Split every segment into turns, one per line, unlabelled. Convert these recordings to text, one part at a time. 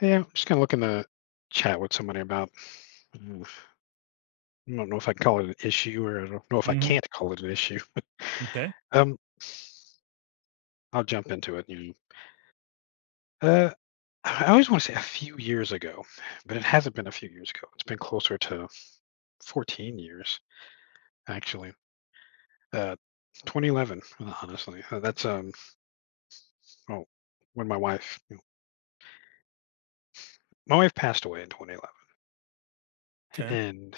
Yeah, I'm just gonna look in the chat with somebody about. mm, I don't know if I can call it an issue, or I don't know if I
Mm-hmm.
can't call it an issue.
Okay.
Um, I'll jump into it. Know. Uh, I always want to say a few years ago, but it hasn't been a few years ago. It's been closer to 14 years, actually. Uh, 2011, honestly. Oh, when my wife, my wife passed away in 2011,
Okay.
and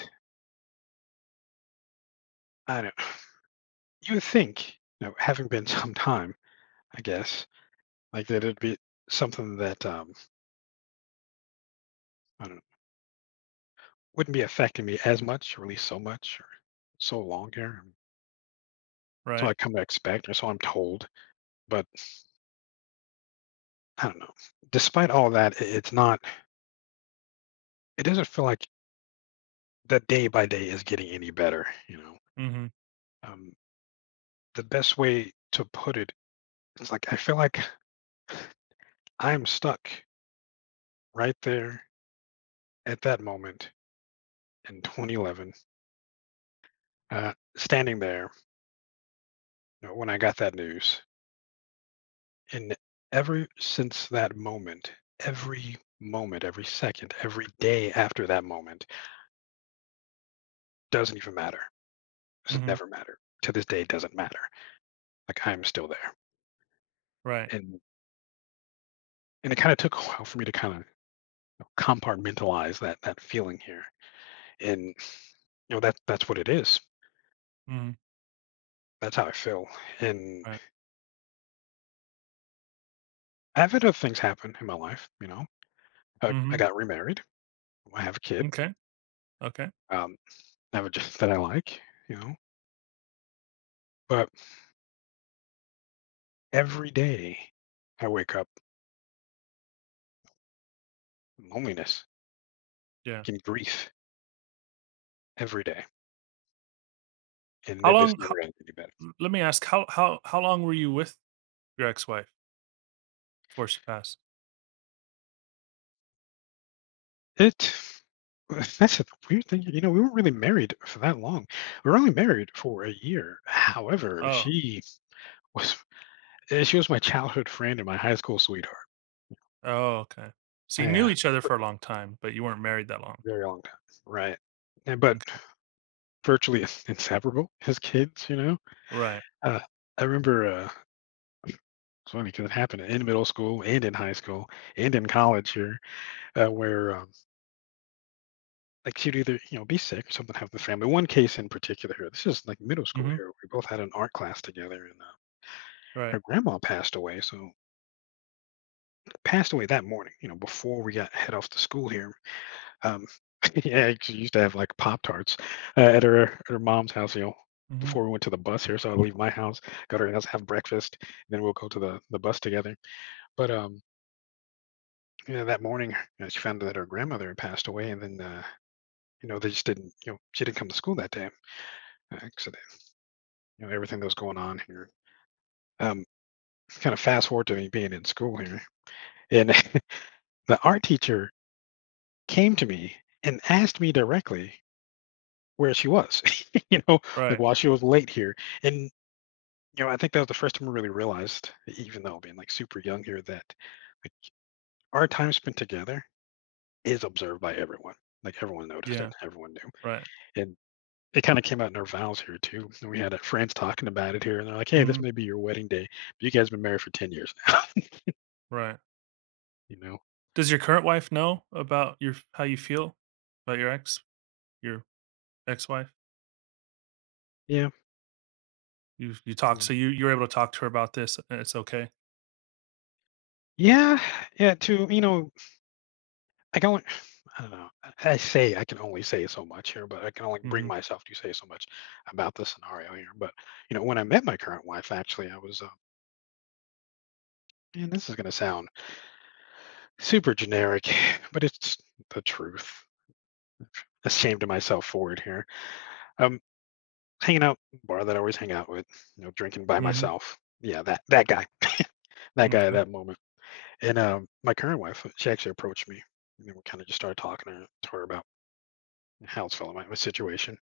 I don't. You would think, having been some time, I guess, like that it'd be something that I don't know, wouldn't be affecting me as much, or at least so much, or so long here. So
Right.
I come to expect, or so I'm told. But I don't know. Despite all that, it's not, it doesn't feel like the day by day is getting any better.
Mm-hmm.
Um, the best way to put it is, like, I feel like I'm stuck right there at that moment in 2011, standing there, you know, when I got that news. And ever since that moment, every second, every day after that moment doesn't even matter. Doesn't
Mm-hmm.
never matter. To this day, it doesn't matter. Like, I'm still there.
Right.
And and it kind of took a while for me to kind of compartmentalize that feeling here. And you know, that that's what it is.
Mm-hmm.
That's how I feel. And
Right.
I've had other things happen in my life. You know, I
Mm-hmm.
got remarried. I have a kid.
Okay. Okay.
Um, I have a job that I like. You know, but every day I wake up, loneliness
Yeah.
and grief every day, and
How
then this
long?
never ends any better.
Let me ask. How long were you with your ex-wife before she passed?
It That's a weird thing, you know, we weren't really married for that long. We were only married for a year. However,
Oh.
she was, she was my childhood friend and my high school sweetheart.
Oh. Okay. So you
I,
knew
uh,
each other
for a
for a long time, but you weren't married that long.
very long time. Right. And but
Okay.
virtually inseparable as kids, you know?
Right.
Uh, I remember, it's funny because it happened in middle school and in high school and in college here, uh, where, um like she'd either, you know, be sick or something happen to the family. One case in particular, here, this is like middle school
Mm-hmm.
here. We both had an art class together, and
Right.
her grandma passed away. So passed away that morning, you know, before we got head off to school here. Um, yeah, she used to have like Pop Tarts at her, at her mom's house. You know,
Mm-hmm.
before we went to the bus here, so I'd leave my house, go to her house, have breakfast, and then we'll go to the bus together. But You know, that morning, she found out that her grandmother had passed away, and then you know, they just didn't, you know, she didn't come to school that day. 'Cause, you know, everything that's going on here. Um, Kind of fast forward to me being in school here, and the art teacher came to me and asked me directly where she was. You know, like
Right.
while she was late here, and you know, I think that was the first time I really realized, even though being like super young here, that like our time spent together is observed by everyone. Like everyone noticed
Yeah.
it, everyone knew,
Right.
and it kind of came out in our vows here too. And we had friends talking about it here, and they're like, "Hey,
Mm-hmm.
this may be your wedding day, but you guys have been married for 10 years now."
Right.
You know?
Does your current wife know about your how you feel about your ex, your ex-wife?
Yeah.
You talked, so you're able to talk to her about this. And It's okay.
Yeah, yeah, to you know, I can only I don't know. I say I can only say so much here, but I can only bring
Mhm,
myself to say so much about the scenario here. But you know, when I met my current wife, actually, I was, and this is going to sound super generic, but it's the truth. Ashamed of myself for it here. Um, Hanging out at the bar that I always hang out with, you know, drinking by
mhm,
myself. Yeah, that guy, that guy at
m'kay,
that moment. And my current wife, she actually approached me, and then we kind of just started talking to her, about how it's feeling, my situation,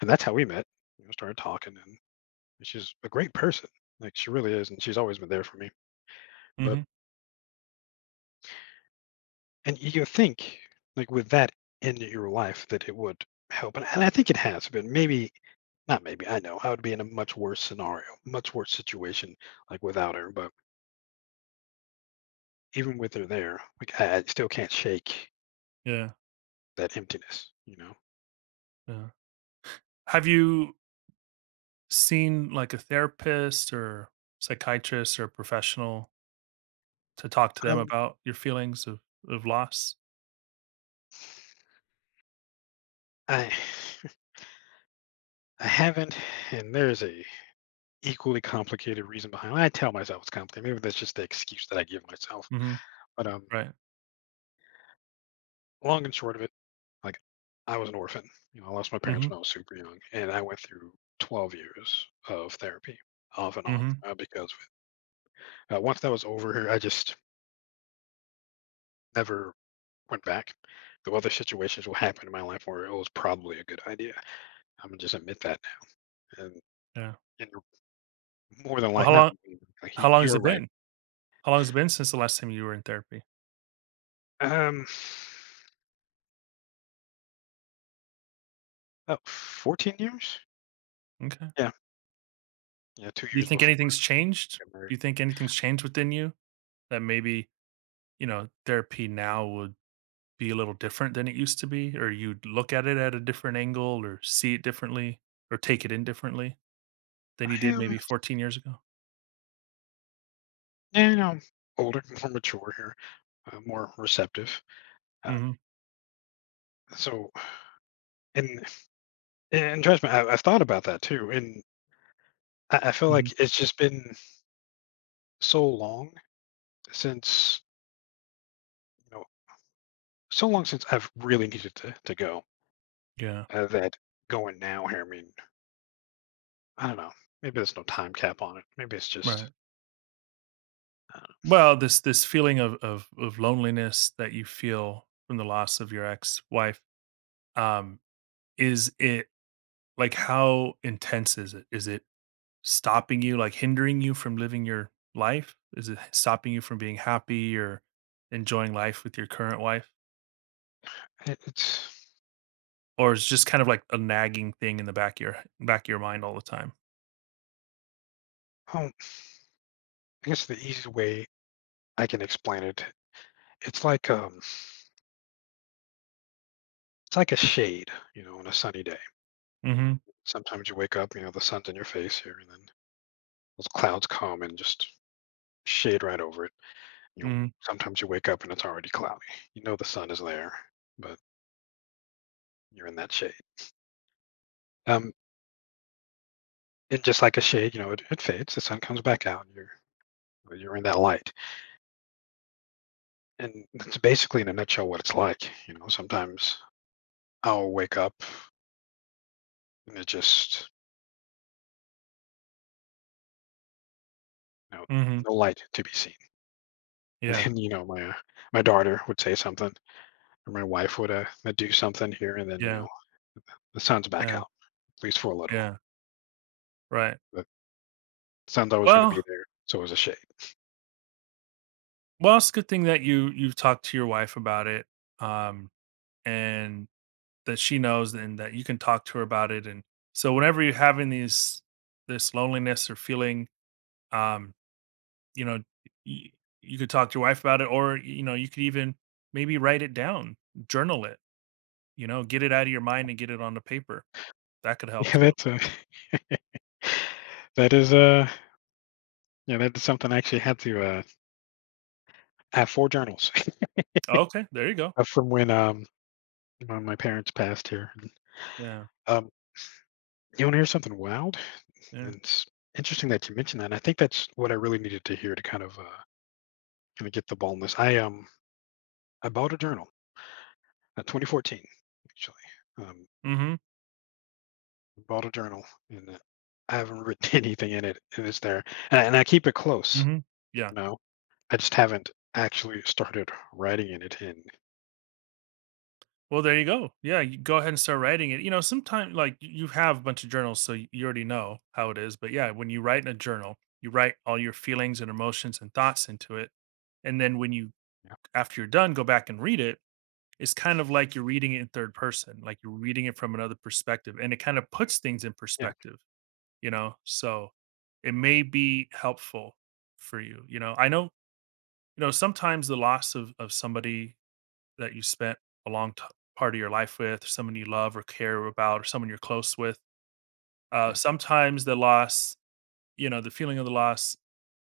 and that's how we met. You know, started talking, and she's a great person. Like, she really is, and she's always been there for me. But,
mhm,
and you think like with that in your life that it would help, and I think it has. But maybe not. Maybe I know I would be in a much worse scenario, much worse situation, like without her. But even with her there, like I still can't shake
yeah,
that emptiness. You know.
yeah. Have you seen, like, a therapist or psychiatrist or professional to talk to them
Um.
about your feelings of loss?
I I haven't, and there's a equally complicated reason behind. I tell myself it's complicated. Maybe that's just the excuse that I give myself.
Mhm,
But
right.
Long and short of it, like I was an orphan. You know, I lost my parents
Mhm,
when I was super young, and I went through 12 years of therapy, off and on,
mhm,
because once that was over, I just never went back. The other situations will happen in my life where it was probably a good idea. I'm gonna just admit that, and,
yeah.
and you're more than
Well,
likely, not like
how long has
you're
it
right.
been? How long has it been since the last time you were in therapy?
Um, about 14 years.
Okay.
Yeah, yeah, two
Do you
years
think
before
anything's changed?
I got married.
Do you think anything's changed within you that maybe, you know, therapy now would be a little different than it used to be, or you'd look at it at a different angle, or see it differently, or take it in differently than
I
you did
am,
maybe 14 years ago?
yeah, you know, older, more mature here, more receptive. Uh,
Mhm,
so, and and trust me, I've thought about that too, and I feel
mhm.
like it's just been so long since, you know, so long since I've really needed to go,
Yeah,
that going now here. I mean, I don't know. Maybe there's no time cap on it. Maybe it's
right.
just I don't
Well, this feeling of loneliness that you feel from the loss of your ex-wife, um, is it like, how intense is it? Is it stopping you, like, hindering you from living your life? Is it stopping you from being happy or enjoying life with your current wife?
know. It's.
Or it's just kind of like a nagging thing in the back of your mind all the time.
Oh, I guess the easy way I can explain it, it's like um, it's like a shade, you know, on a sunny day.
Mhm,
Sometimes you wake up, you know, the sun's in your face here, and then those clouds come and just shade right over it. You know,
mhm,
sometimes you wake up and it's already cloudy. You know, the sun is there, but you're in that shade. Um, and just like a shade, you know, it fades. The sun comes back out. And you're in that light, and that's basically in a nutshell what it's like. You know, sometimes I'll wake up and it just, you know,
mhm.
no light to be seen. And
Yeah,
then, you know, my my daughter would say something, or my wife would do something here, and then you
yeah,
know the sun's back
yeah,
out, at least for a little.
yeah, right.
The sun's always going to be
Well
there, so it's a shade.
well, it's a good thing that you've talked to your wife about it, um, and that she knows and that you can talk to her about it, and so whenever you're having these this loneliness or feeling, um, you know, you you could talk to your wife about it or, you know, you could even maybe write it down, journal it, you know, get it out of your mind and get it on the paper. That could help
Yeah,
too.
that's that is, yeah, that is something I actually had to, I have 4 journals
Okay, there you go.
from when my parents passed here.
Yeah,
Um, you wanna hear something wild?
yeah.
It's interesting that you mentioned that, and I think that's what I really needed to hear to kind of, kinda get the ball in this. I bought a journal, 2014, actually. Um,
Mhm,
Bought a journal, and, I haven't written anything in it, and it's there, and I keep it close,
mhm. Yeah.
you know? I just haven't actually started writing in it, in.
Well, there you go. Yeah, you go ahead and start writing it. You know, sometimes like, y you have a bunch of journals, so you already know how it is, but yeah, when you write in a journal, you write all your feelings and emotions and thoughts into it, and then when you after you're done, go back and read it, it's kind of like you're reading it in 3rd person, like you're reading it from another perspective, and it kind of puts things in
Yeah,
perspective, you know? So, it may be helpful for you, you know? I know you know sometimes the loss of somebody that you spent a part of your life with someone you love or care about or someone you're close with
yeah,
sometimes the loss, you know, the feeling of the loss,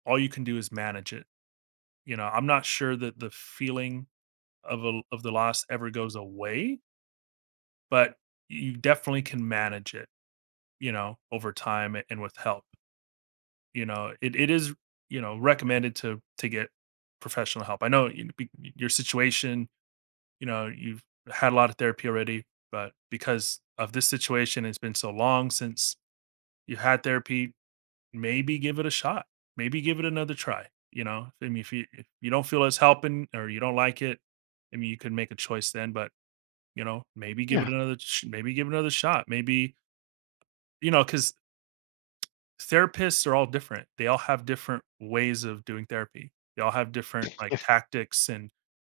all you can do is manage it. You know, I'm not sure that the feeling of the loss ever goes away, but you definitely can manage it, you know, over time and with help. You know, it is, you know, recommended to get professional help. I know your situation, you know, you've had a lot of therapy already, but because of this situation, it's been so long since you had therapy. Maybe give it a shot. Maybe give it another try. You know, I mean, if you don't feel it's helping or you don't like it, I mean, you could make a choice then. But you know,
yeah,
Maybe give it another shot. Maybe you know, because therapists are all different. They all have different ways of doing therapy. They all have different like
yeah.
tactics and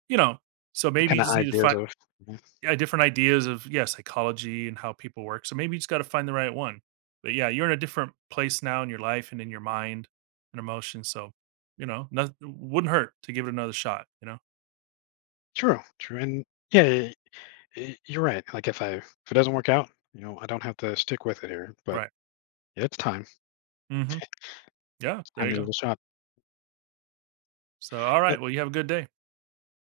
you know. So
The
maybe you
kinda
just need to
ideas
find
of mhm.
yeah, different ideas of yeah, psychology and how people work. So maybe you just got to find the right one. But yeah, you're in a different place now in your life and in your mind and emotions. So you know, wouldn't hurt to give it another shot. You know,
True, true, and yeah, y y you're right, like, if it doesn't work out, you know, I don't have to stick with it here, but
right?
yeah, it's time. It's
Hmm. Yeah, there
time
you
to give
go.
it a shot.
So all right, well,
Uh
you have a good day.